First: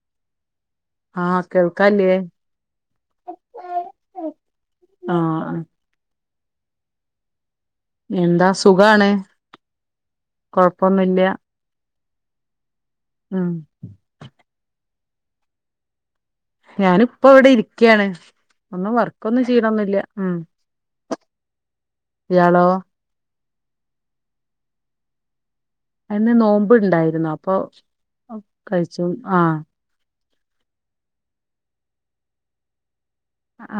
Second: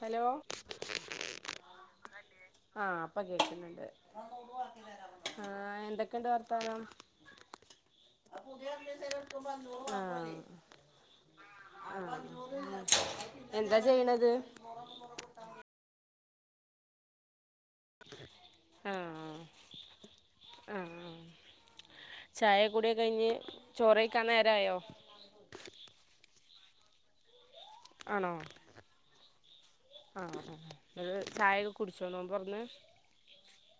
Hello ആഹ് കേൾക്കാല്ലേ ആഹ അപ്പ കേക്കുന്നുണ്ട് ആഹ് ആ എന്തൊക്കെയണ്ട് പരം എന്താ സുഖാണ് കൊഴപ്പൊന്നു ഇല്ല ആ എന്താ ചെയ്യണത് ഞാനി ഇപ്പോ ഇവിടെ ഇരിക് ക്കാണ് ഒന്ന് ആഹ് വർക്കൊന്നും ചെയ്തൊന്നില്ല ഉം ആഹ് ആഹ് ഇയാളോ ചോറൈക്കാൻ നേരായോ അന് നോമ്പ് ഇണ്ടായിരുന്നു അ അപ്പൊ കഴിച്ചു ആ ആ ആ ഒരു ചായയൊക്കെ കുടിച്ചോന്നോൻ പുറന്ന്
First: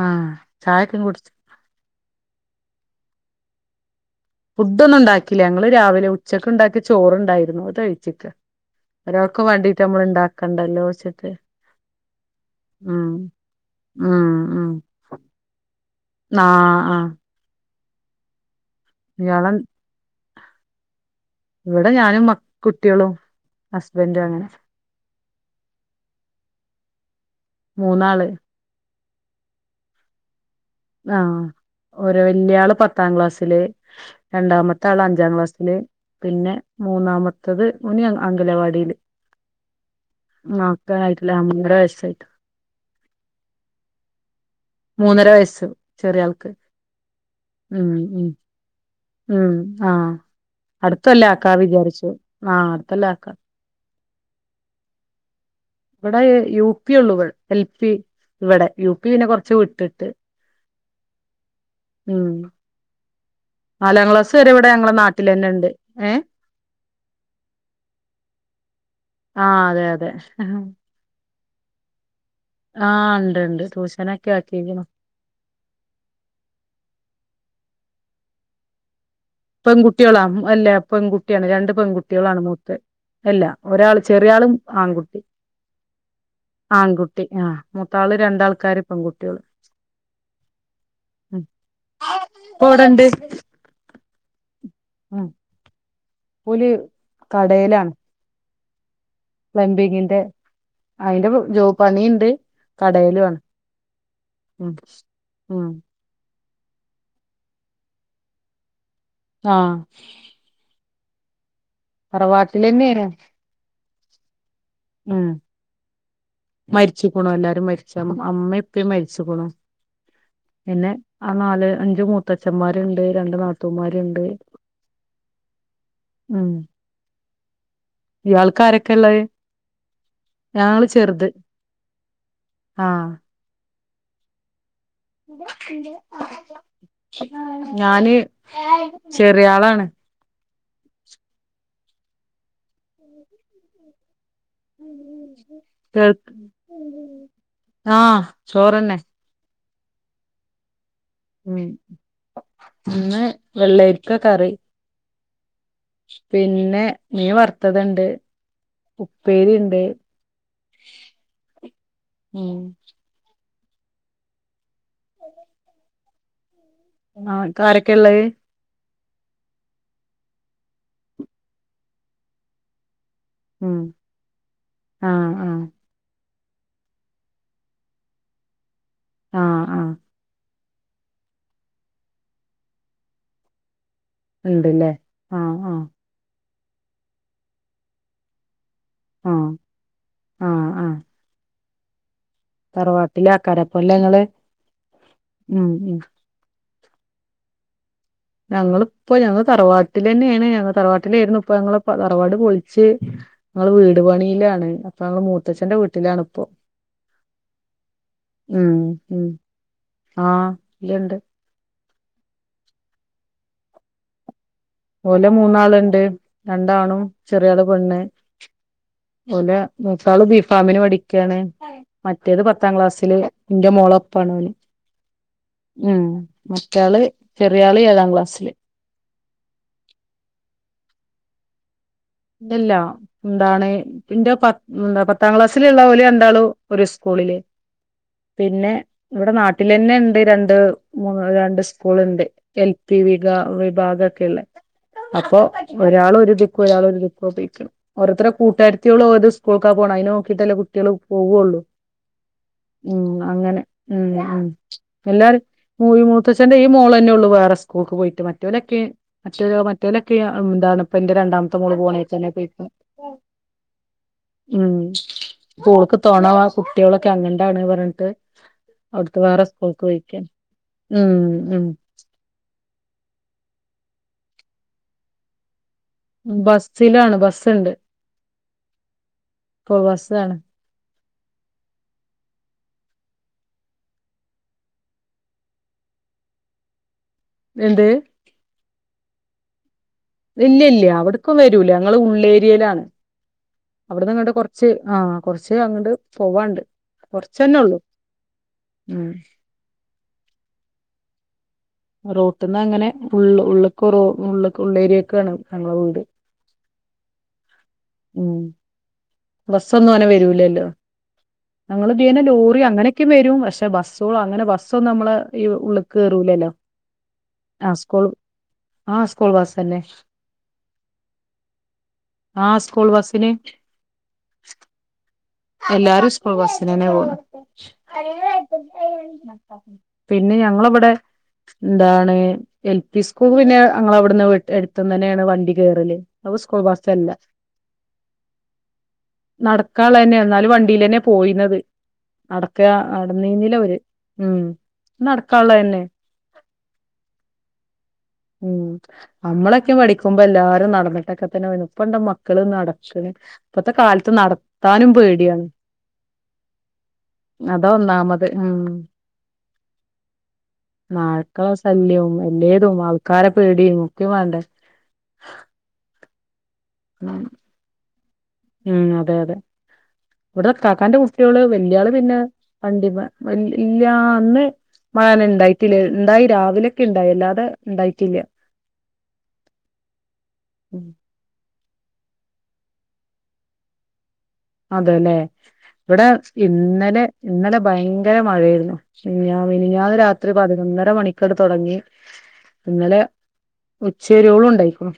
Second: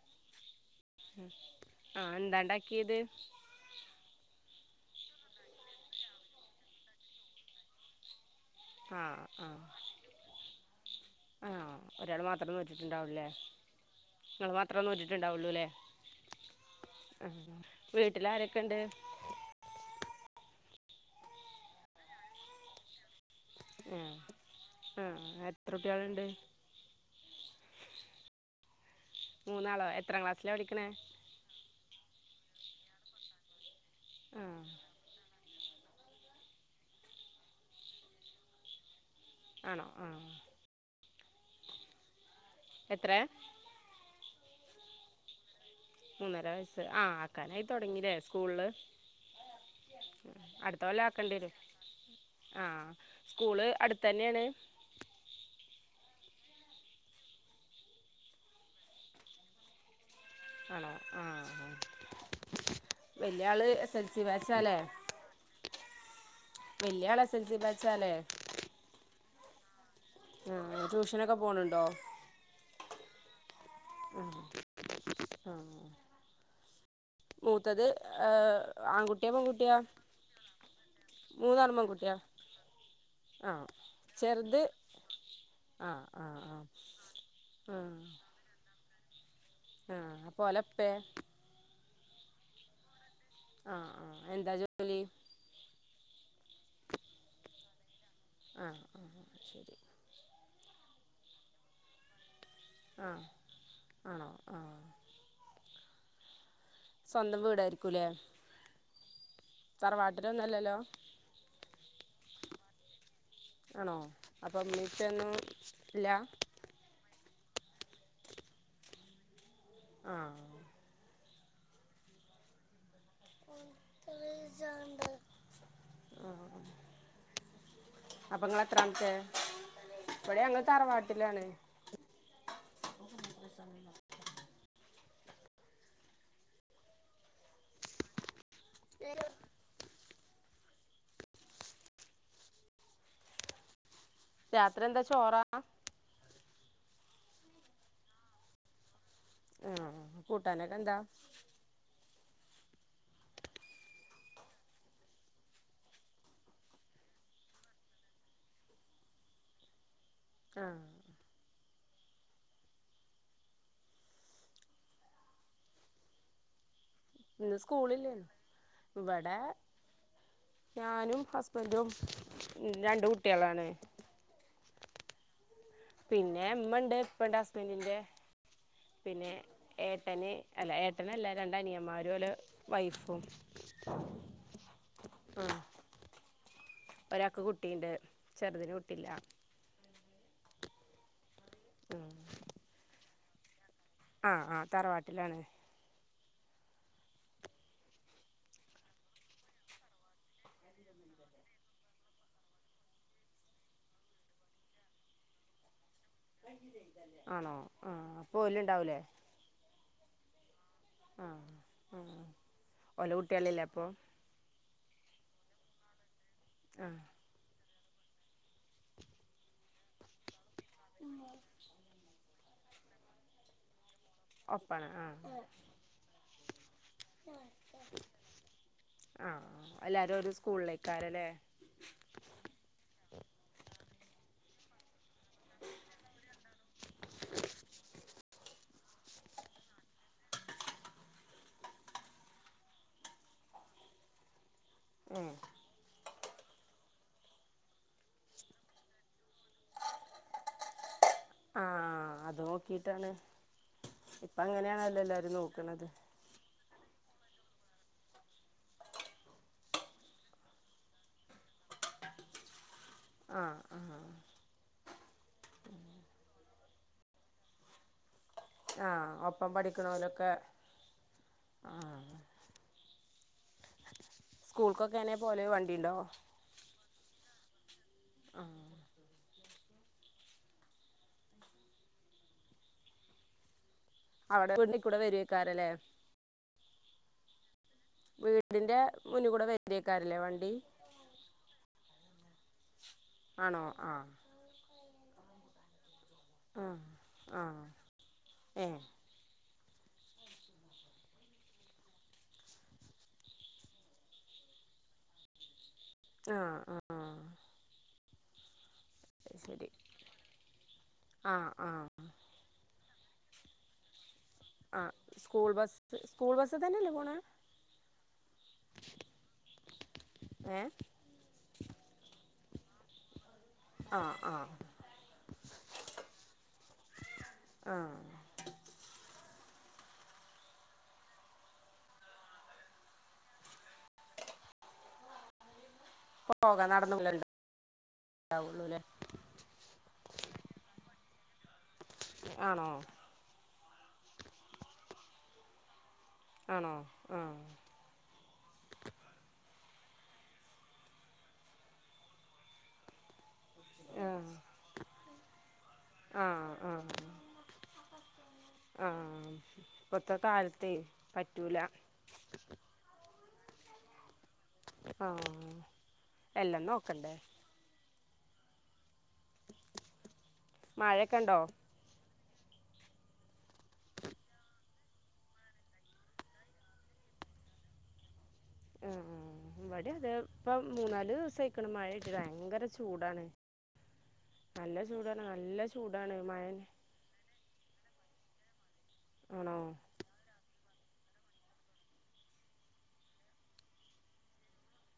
ആഹ് ചായക്കും കുടിച്ച് ആഹ് എന്താണ്ടാക്കിയത് ഫുഡ് ഒന്നും ഉണ്ടാക്കില്ല ഞങ്ങള്ൾ രാവിലെ ഉച്ചക്ക് ഉണ്ടാക്കിയ ചോറണ്ടായിരുന്നു കഴിച്ചക്ക ആ ആ വെച്ചിട്ട് ആ ഒരാൾ മാത്രേ ഉം നോറ്റിട്ടുണ്ടാവല്ലേ ഉം നിങ്ങൾ ഉം മാത്രമേ നോറ്റിട്ടുണ്ടാവുള്ളു അല്ലേ ആഹ് ആ വീട്ടിൽ ആാരൊക്കെ ഇണ്ട് ഇയാള ഇവിടെ ഞാനും മക്കളും കുട്ടികളും ഹസ്ബൻറ് അങ്ങനെ എത്രട്ട്യാളുണ്ട് മൂന്നാള് മൂന്നാളോ എത്രാം ക്ലാസ് ആഹ് ഓരോ വല്യാളും പത്താം ക്ലാസ്സില് ആഹ് രണ്ടാമത്തെ ആള് അഞ്ചാം ക്ലാസ്സില് പിന്നെ മൂന്നാമത്തത് മുനി അംഗലവാടിയില് ആണോ ആഹ് മ അക്ക ആയിട്ടില്ല അമ്മടെ വയസയിട്ട എത്ര മൂന്നര വയസ് മൂന്നര വയസ് ആ ആക്കാനായി തുടങ്ങേ ഉം സ്കൂള ഉം ആഹ് അടുത്തൊല്ല അടുത്തല്ലക്കണ്ട ആക്കാ വിചാരിച്ചു ആ ആഹ് അടുത്തൊല്ല ആക്ക സ്കൂ തന്നെയാണ് ഇവിടെ യുപി ഒള്ളൂ ഇൾ എൽ പി ഇവിടെ യു പിന കുറച്ച് വിട്ടിട്ട് അലോ ആ ആ ഉം വല്യയാള് എസ് എൽ നാലാം സി ക്ലാസ് വരെ ഇവിടെ ബച്ചാലേ ഞങ്ങളെ നാട്ടിലന്നെ ഉണ്ട് ഏഹ് വല്യള് എസ് എൽ സി ബച്ചാലേ ആ അതെ അതെ ആ ടൂഷനക്കെ പോണ് ണ്ടോ ആ ഇണ്ട് ഇണ്ട് ട്ടൂശനക്കെ ആക്കിക്ക്ണ് ത്തത് ങ് ആൺകുട്ടി പെൺകുട്ടികളാ അല്ലെ പെൺകുട്ടിയാണ് രണ്ട് മൂന്നാളും പെൺകുട്ടിയാ പെൺകുട്ടികളാണ് മൂത്ത് അല്ല ആഹ് ഒരാള് ചെറിയ ആളും ചെറുത് ആൺകുട്ടി ആഹ് ആഹ് ആഹ് ആൺകുട്ടി ആഹ മൂത്താള് ആഹ് രണ്ടാൾക്കാര് പെൺകുട്ടികൾ ആഹ് അപ്പൊ ഒലപ്പേ പോടണ്ട് ആഹ് ആഹ് എന്താ പലീ പോല് കടയിലാണ് ആ പ്ലംബിംഗിങിൻ്റെ അയിന്റെ ജോ പണിയിണ്ട് ആഹ് കടയിലും ആണ് ആണോ ഉ ആഹ് ഉം സ്വന്തം വീടായിരിക്കൂല്ലേ ആഹ് സറവാട്ടിലൊന്നുംല്ലല്ലോ തറവാട്ടില്ന്നെയാണ് ആണോ അപ്പം മീറ്റൊന്നും ഇല്ല ണോ എല്ലാരും മരിച്ച അമ്മ ഇപ്പും മരിച്ചു പോണോ ആഹ് പിന്നെ ആ നാല് അഞ്ചു മൂത്തച്ഛന്മാരുണ്ട് രണ്ടു നാത്തൂമ്മാരുണ്ട് ഉം അപ്പൊ ഇയാൾക്ക് ആരൊക്കെ നിങ്ങളെത്രാമത്തെയാ ഉള്ളത് ഇപ്പഴേ ഞങ്ങൾ ഞങ്ങള് ചെറുത് തറവാട്ടിലാണ് ആഹ് ഞാന് ചെറിയാളാണ് രാത്രി എന്താ ചോറാ ആ ചോറ്ന്നെ ആ കൂട്ടാനൊകെന്താ ഉം ഇന്ന് വെള്ളരിക്ക കറി പിന്നെ നീ മീവറുത്തത്ണ്ട് ഉപ്പേരിണ്ട് ആ ഉം അ ആ ഇന്ന് കാരൊക്കെയാള്ളത് സ്കൂളില്ലേനു ഇവിടെ ഞാനും ഹസ്ബൻഡും രണ്ട് കുട്ട ട്യാലാണെ ഉം ആഹ് ആ പിന്നെ എമ്മണ്ട് ഇപ്പണ്ട് ഹസ്ബന്റിന്റെ പിന്നെ ആഹ് ആഹ് ഏട്ടന് അല്ല ഏട്ടനല്ല രണ്ട് അനിയമാരുംല വൈഫും ഉണ്ട്ല്ലേ ആ ആ ഒരാൾക്ക് കുട്ടിയുണ്ട് ചെറുതിന് കുട്ട ആ ആ ആ ഉം തറവാട്ടില് ആക്കാരം കൊല്ലങ്ങള് ആ തറവാട്ടിലാണ് ഉം ഉം ഞങ്ങളിപ്പോ ഞങ്ങള് തറവാട്ടിലെ ന്നേണ് ഞങ്ങള് തറവാട്ടിലായിരുന്നു ഇപ്പോ ഞങ്ങളിപ്പൊ തറവാട് പൊളിച്ച് ഇപ്പം വീട് പണിയിലാണ് അപ്പോ മൂത്തച്ഛന്റെ വീട്ടി ആണോ ആഹ് അപ്പോ ഓല് ഉം ഇണ്ടാവൂലേ? ഉം ആഹ്. ഇണ്ട്. ആ ഓലെ കുട്ടികളില്ലേ അപ്പോ? ഓല് മൂന്നാളുണ്ട്. ആ രണ്ടാണും ചെറിയ ആളും. പെണ്ണ് ഓലെ മൂത്താള് ബിഫാമിന് പഠിക്യാണ് മറ്റേത് പത്ത പത്താം ക്ലാസ്സില് ഇന്റെ മോളൊപ്പം. പ്പാണോല് ഒപ്പാണ് ആ ഉം മറ്റയാള് ചെറിയാള് ഏഴാം ക്ലാസ്സില്. ആ എല്ലാരും ഒരു സ്കൂളിലേക്കാരല്ലേ? ഇല്ലില്ല എന്താണ് ഇന്റെ പത്ത് എന്ത പത്ത് പത്താം ക്ലാസ്സിലുള്ള ഓലെ രണ്ടാളും ഒരു സ്കൂളില് പിന്നെ ഇവിടെ നാട്ടിലെന്നെണ്ട് രണ്ട് മൂ രണ്ട് സ്കൂൾ ഉണ്ട് എൽ പി വി വിഭാഗം ഒക്കെള്ള ഉം അപ്പോ ഒരാള് ഒരു ഇതിക്ക് ഒരാൾ ഒരു ഇത്. [unintelligible] ഓരോതര് കൂട്ടരുത്തികള് ഓരോ സ്കൂൾക്കാ പോകണത് അയ്നു നോക്കിട്ടല്ല കുട്ടികൾ പോവുള്ളൂ ആ അത് ഉം നോക്കിയിട്ടാണ് അങ്ങനെ ഉം ഇപ്പം ഉം അങ്ങനെയാണല്ലോ എല്ലാവരും എല്ലാരും നോക്കണത് പൂവി മൂത്തച്ഛന്റെ ഈ മോള് തന്നെ ഉള്ളൂ വേറെ സ്കൂൾക്ക് പോയിട്ട് മറ്റേലൊക്കെ മറ്റ മറ്റേലൊക്കെ എന്താണ് ഇപ്പന്റെ രണ്ടാമത്തെ മോള് പോണ [unintelligible] ആ ആ ഉം ഓൾക്ക് തൊണ വ കുട്ടികളൊക്കെ അങ്ങണ്ടാണ് പറഞ്ഞിട്ട്. ആ അവിടുത്തെ വേറെ ഒപ്പം സ്കൂൾക്ക് പോയിക്കാ പഠിക്കണോലൊക്കെ ഉം ഉം. ആ ആ സ്കൂൾക്കൊക്കെ എങ്ങനാ പോവല് വ ബസ്സിലാണ് ബസ്സുണ്ട്. ആഹ് ഇപ്പോ ബസ്സാണ്. അവിടെ ഫ്രണ്ടി കൂടെ വരൊയ്ക്കാരല്ലേ. എന്ത് വീടിന്റെ മുന്നി കൂടെ വ ഇല്ല ഇല്ല അവിടുക്കും വരൂല. ഞങ്ങള് ഉള്ളേരി യിലാണ് ആണോ ആഹ് അവിടെന്ന്ങ്ങട്ട് കൊർച്ച് ആ. കൊർച്ച് അങ്ങണ്ട് പോവാണ്ട് ആഹ് കൊര്ച്ചന്നെ ആഹ് ഉള്ളു ഏഹ് ഉം. റോട്ട്ന്ന് അങ്ങനെ ഉള്ള് ഉള്ള്ക്കൊറോ ഉള്ളേര്യേക്കാണ് ഞങ്ങളെ വീട് അ ആ ആ ഉം ബസ്റ്റൊന്നും അങ്ങനെ വെരൂലല്ലൊ ആഹ് ആഹ് ഞങ്ങളെ [unintelligible] ലോറി അങ്ങനെ യ്ക്ക് മെരും പക്ഷെ ബസ് സ്കുളും അങ്ങനെ ബസ്സിനും ആഹ് നമ്മളെ സ്കൂൾ ബസ് ഉള്ളിക്ക സ്കൂൾ കയറുലല്ലോ ബസ് തന്നെയല്ലേ പോണെ? സ്കൂൾ ബസ്സിന് ഏഹ് അഹ് അഹ് എല്ലാരു സ്കൂൾ ബസ്സിനെന്നെ പോണെ ആഹ് പിന്നെ ഞങ്ങളെ ബടെ എന്താണ് എൽ പി സ്കൂൾ പിന്നെ ഞങ്ങളെ വ്ട്ന്ന് എര്ത്ത് തന്നെണ് വണ്ടിം സ്കൂൾ പോകാൻ ബസ് അല്ല നടന്ന് ണ്ടാവുള്ളൂല്ലേ നടക്കാ ള്ള ണ്ടീലെന്നെ പോയിന്നത് അടക്ക ആണോ അട നീന്നില്ല ഒരു ഉം നടക്കാള്ളെ ലെ ആണോ ആഹ് ഉം നമ്മളെ പഠിക്കുമ്പോ എല്ലാരും നടന്നിട്ടക്കെ തന്നെ ഇപ്പ എ മക്കള് നടക്കിന് ഇപ്പത്തെ കാലത്ത് ആഹ് നടക്കാനൊക്കെ ആഹ് ആഹ് അതൊന്നാമത് മ് ആഹ് ഇപ്പത്തെ കാലത്തെ നായ്ക്കളുടെ പറ്റൂല ശല്യം പേടിയും ഒക്കെ വേണ്ടേ ആഹ് എല്ലാം നോക്കണ്ടേ ഉം അതെ അതെ ഇവെട്ന്ന് കാക്കാന്റെ മഴയൊക്കെ കുട്ടിയോൾ ഉണ്ടോ വല്ല്യ ആൾ പിന്നെ പണ്ടി ഇല്ലന്ന് മഴന ഇണ്ടായിട്ടില്ല ഉണ്ടായി രാവിലെയൊക്കെ ഇണ്ടായി അല്ലാതെ ഉണ്ടായിട്ടില്ല ഏ ഇബെടിം അതെ ഇപ്പ ഉം മൂന്നാല് ദിവ്സായി ക്ക്ണ് മഴ ആയിറ്റ് ഭയങ്കര ചൂടാണ് നല്ല അതെല്ലെ ചൂടാണ് നല്ല ഇവിടെ ചൂടാണ് മഴ ഇന്നലെ ഇന്നലെ ഭയങ്കര ങ്കര മഴയെര്ന്നു ശരിയാ ആണോ മിനിഞ്ഞാന്ന് രാത്രി പതിനൊന്നര പതിനൊന്നര മണിക്കട തുടങ്ങി ഇന്നലെ ഉച്ചരോളും ഉണ്ടായിക്കണ്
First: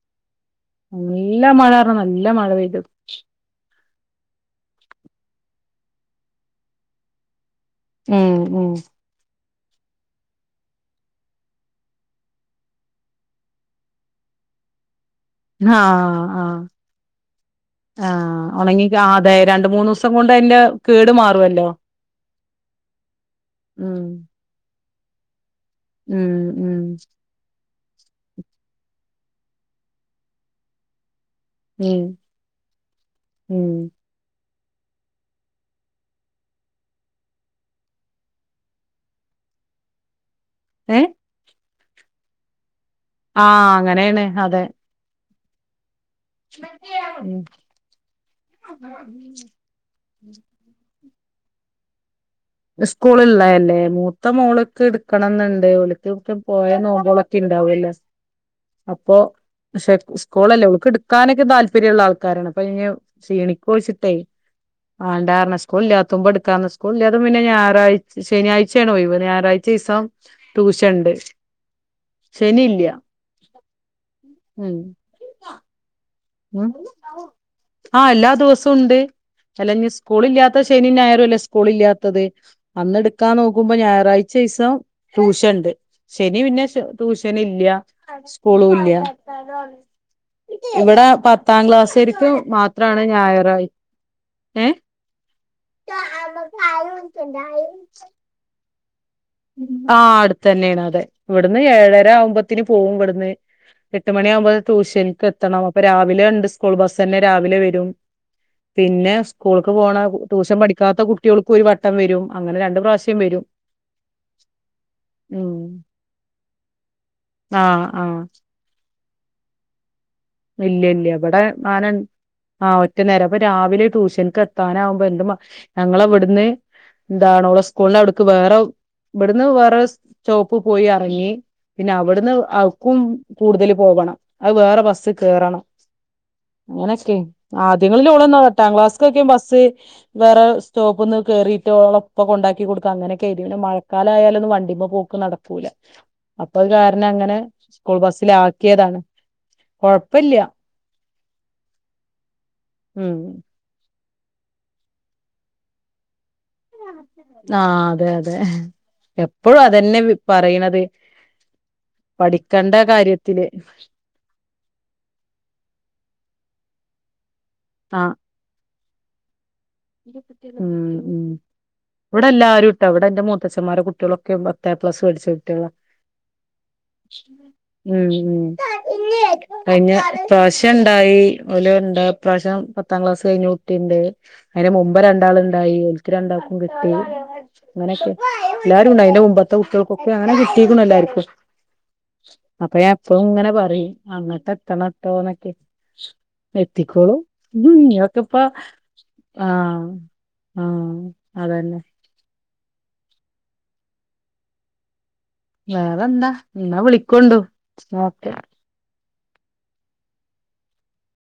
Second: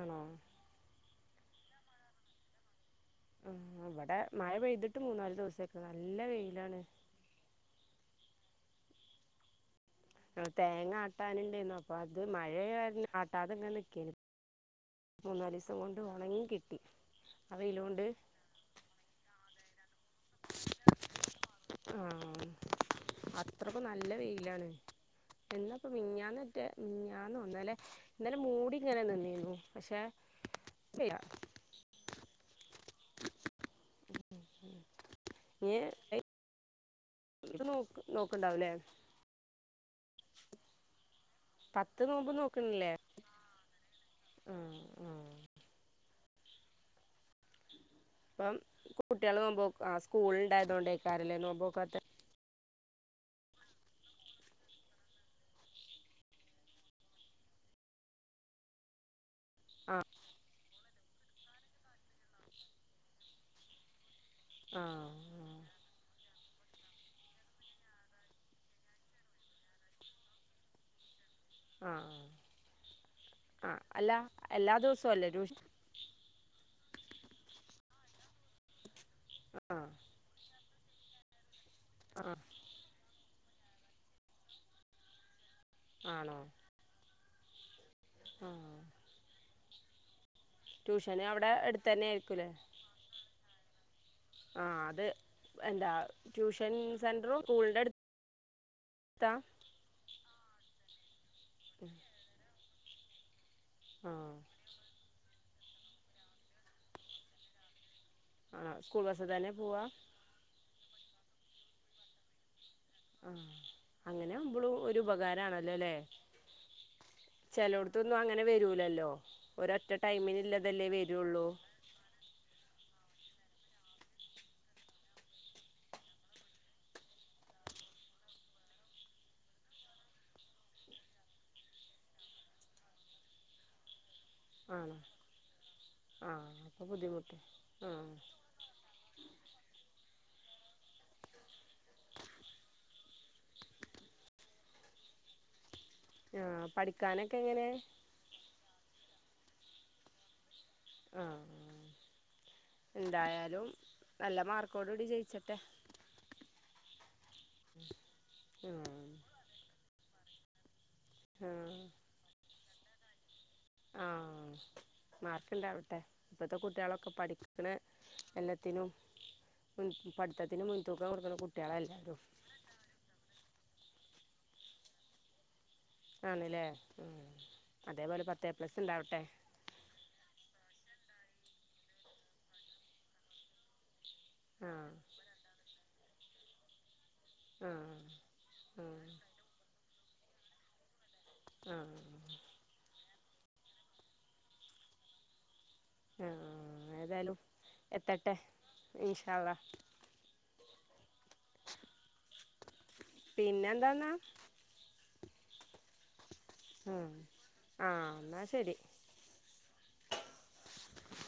ആണോ നല്ല മഴ ആയിരുന്നു നല്ല മഴ പെയ്തത് ആഹ് ഇബെടെ മഴ പെയ്തിട്ട് മൂന്നാല് ദുവ്സായി നല്ല വെയിലാണ് ഉം ഉം ഉം തേങ്ങ ആട്ടാന്ണ്ടേയ്ന്നു അപ്പൊ അത് മഴയായകാരണം ആട്ടാതെങ്ങെ നിക്കെയിനു ആഹ് ആഹ് ആ വെയില് കൊണ്ട് ആഹ് ഉണങ്ങികാ അതേ രണ്ട് മൂന്ന്സ് സം കൊണ്ട് അയിന്റെ കേടു മാറുവല്ലോ ആഹ് അത്രയ്ക്ക് ഉം നല്ല വെയിലാണ് എന്നാപ്പ ഉം മിനിഞാനെറ്റേ ഉം മിനിഞ്ഞാന്നോ ഇന്നലെ മൂടി ഇങ്ങനെ നിന്നി പഷേ [unintelligible] ഉം ഉം ഇയ്യ് നോക്ക് നോക്കണ്ടാവുലെ ഏ പത്ത് നോമ്പ് നോക്ക്ൺല്ലെ ആഹ് അങ്ങനേണ് അതെ ആഹ് ഉം ഇപ്പം കുട്ടികള് പോമ്പം ആ സ്കൂൾ ഇണ്ടായതോണ്ടെയ് കാരല്ലേ നോമ്പോക്കാത്തെ സ്കൂള്ഇള്ളല്ലേ മൂത്ത മോള്ക്ക് ഇടുക്കണംന്ന്ണ്ട് ഓല്ക്ക്ക്കെ പോയ നോമ്പുകളൊക്കെ ഇണ്ടാവല്ലേ അപ്പൊ പഷേ ആഹ് സ്കൂളല്ലെ ഓക്ക് എടുക്കാനൊക്കെ താൽ പര്യള്ള ആൾക്കാരാണ് അപ്പൊ ഇനി ഷീണിക്കോച്ചിട്ടേ ആഹ് വാണ്ടർഞ്ഞ സ്‌കൂൾ ഇല്ലാത്തുമ്പം എട് ക്കാന്ന് സ്കൂൾല്ലാ പിന്നെ ഞാറാഴ് ശനിയാഴ്ചയാണൊഴിവ് ഞായറാഴ്ച ഈസം ടുഷൻണ്ട് ആഹ് ആഹ് അല്ല ഉം എല്ലാ ദിവസവും ഇല്ലേ ടുഷ ഉം ആഹ് എല്ലാ ദിവ്സോം ഉണ്ട് അല്ല ഇഞ്ഞി ആഹ് സ്കൂളില്ലാത്ത സ് ശെനിം ഞായറും അല്ലേ സ് സ്കൂളില്ലാത്തത് ആഹ് അന്നെട് ക്കാൻ നോക്കുമ്പോ ഞായറാഴ്ച ഈസം ടുഷൻണ്ട് ണ്ട് ആണോ ശെനി പിന്നെ സ് ടുഷൻ ട്ടന് ഇല്ല്യ സ്കൂളു ഇല്ല്യാ ടുഷന് അവ് ത്താം ക്ലാസ്സേര്ക്ക് മാത്രാണ് ഞായാറായി ആ ഏ അത് എന്താ ട്യൂഷൻ സെന്ററും സ്കൂളിന്റെ അടുത്താ ആഹ് അടുത്തന്നെയാണ്, അതെ. ഇവിടുന്ന് ഏഴര ആകുമ്പത്തിന് പോവും ഇവട്ന്ന്. എട്ട് ആ മണി ആവുമ്പോൾ ട്യൂഷൻക്ക് എ [unintelligible] അപ്പ രാവിലെണ്ട് സ്കൂൾ ബസ്സന്നെ രാവിലെ വരും. ആണോ സ്കൂൾ പിന്നെ ബസ്സിൽ തന്നെ സ്കൂൾക്ക് പോവാ പോണ ട്യൂഷൻ പഠിക്കാത്ത കു കുട്ടിയോൾക്ക് ഒരു വട്ടം വരും അങ്ങനെ രണ്ട് പ്ര പ്രശ്യം ആ വരും. അങ്ങനെ ആവുമ്പളും ഒരു ഉപകാരം ഉം ആണലോലെ. ആ ചേലോടുത്തൊന്നും അങ്ങനെ വരൂല എല്ലോ ഒരറ്റ ഇല്ലഇല്ല ഇബടെ നല്ണി ഒറ്റ നേരം അപ്പോ രാവിലെ ട്യൂഷൻക്ക് എത്താനാവുമ്പോൾ ഞങ്ങളെ ഇവടന്ന് എന്താ ഓള് സ്കൂളിൽന്റെ അവുടുക്ക് വേറെ ഇവടുന്ന് വേറെ സ്റ്റോപ്പിൽ പോയി ഇറങ്ങി പിന്നെ അവ്ടുന്ന് അവുടക്ക് കൂടുതൽ പോകണം. ആ വെറെ ആണോ ബസ്സ്. കേറണം ആ അപ്പോൾ അങ്ങനെയൊക്കെനി ബുദ്ധിമുട്ട് ആ ആദ്യങ്ങളില് ഓള് എട്ടാം ക്ലാസ്സൊക്കെ ബസ്സ് വേറെ സ് സ്റ്റോപ്പ്ന്ന് കേറീട്ട് ഓളെ ഒപ്പം കൊണ്ടയാക്കി കൊടുക്ക അങ്ങനൊക്കെയിതി പിന്നെ മഴക്കാലായാലൊന്നും വണ്ടിമ്മെ പോക്ക് നടക്കൂല. ആ അപ്പൊ അത് കാരണം പഠിക്കാനൊക്കെ അങ്ങനെ എങ്ങനെ സ്കൂൾ ബസ്സിലാക്കിയതാണ്. കൊഴപ്പല്ല്യ. ആ ഉം എന്തായാലും നല്ല മാർക്കോട് കൂടി ജയിച്ചട്ടെ. ആ അതെ അതെ ആ എപ്പോഴും അതെന്നെ വി പറയിണത് ആ പഠി കണ്ട കാര്യ ആഹ് മാർക്ണ്ടാവട്ടെ ഇപ്പോത്തെ കുട്ടികളൊക്കെ [unintelligible] ക്കള് ആഹ് എല്ലത്തിനും ഉം കൊടുക്കണ കുട്ടികളാ എല്ലാരും ഇവിടെ എല്ലാരും ട്ടൊ വടെ എന്റെ മൂത്തച്ഛന്മാരെ കുട്ട്യേളൊക് ക്കെ പത്തെപ്ലസ് വെടിച്ച ട്ട്യേളാ ആണ്ല്ലേ ഉം ഉം അതേപോലെ പത്ത് എ ഉം പ്ലസ് ഉണ്ടാവട്ടെ കഴിഞ്ഞ പ്രാവശ്യം എന്തായി ഓല് ഇണ്ട് ഇപ്രാവശ്യം പത്താം ക്ലാസ് കഴിഞ്ഞ കുട്ടിണ്ട് അയിന് ആഹ് മുമ്പ് രണ്ടാള്ണ്ടായി ഓൽക്ക് രണ്ടാക്കും കിട്ടി അങ്ങനൊക്കെ ആഹ് എല്ലാരുണ്ട് ആഹ് അയ്ന്റെ മുമ്പത്തെ കുട്ട്യേൾ ഒക്കെ അങ്ങനെ കിട്ടീക്കുണു എല്ലാർക്കും ആഹ് ഇപ്പൊങ്ങനെ പറിം അങ്ങട്ടെത്തെണട്ടോ ന്നക്കെ ആഹ് എത്തിക്കോളും ഏതായാലും ഉം [unintelligible] ട്ടള്ള ഉം അതന്നെ. പിന്നെ എന്താന്ന വേറെന്ത? എന്ന വിളിക്കൊണ്ടോ [unintelligible] ആഹ് എന്നാ ശരി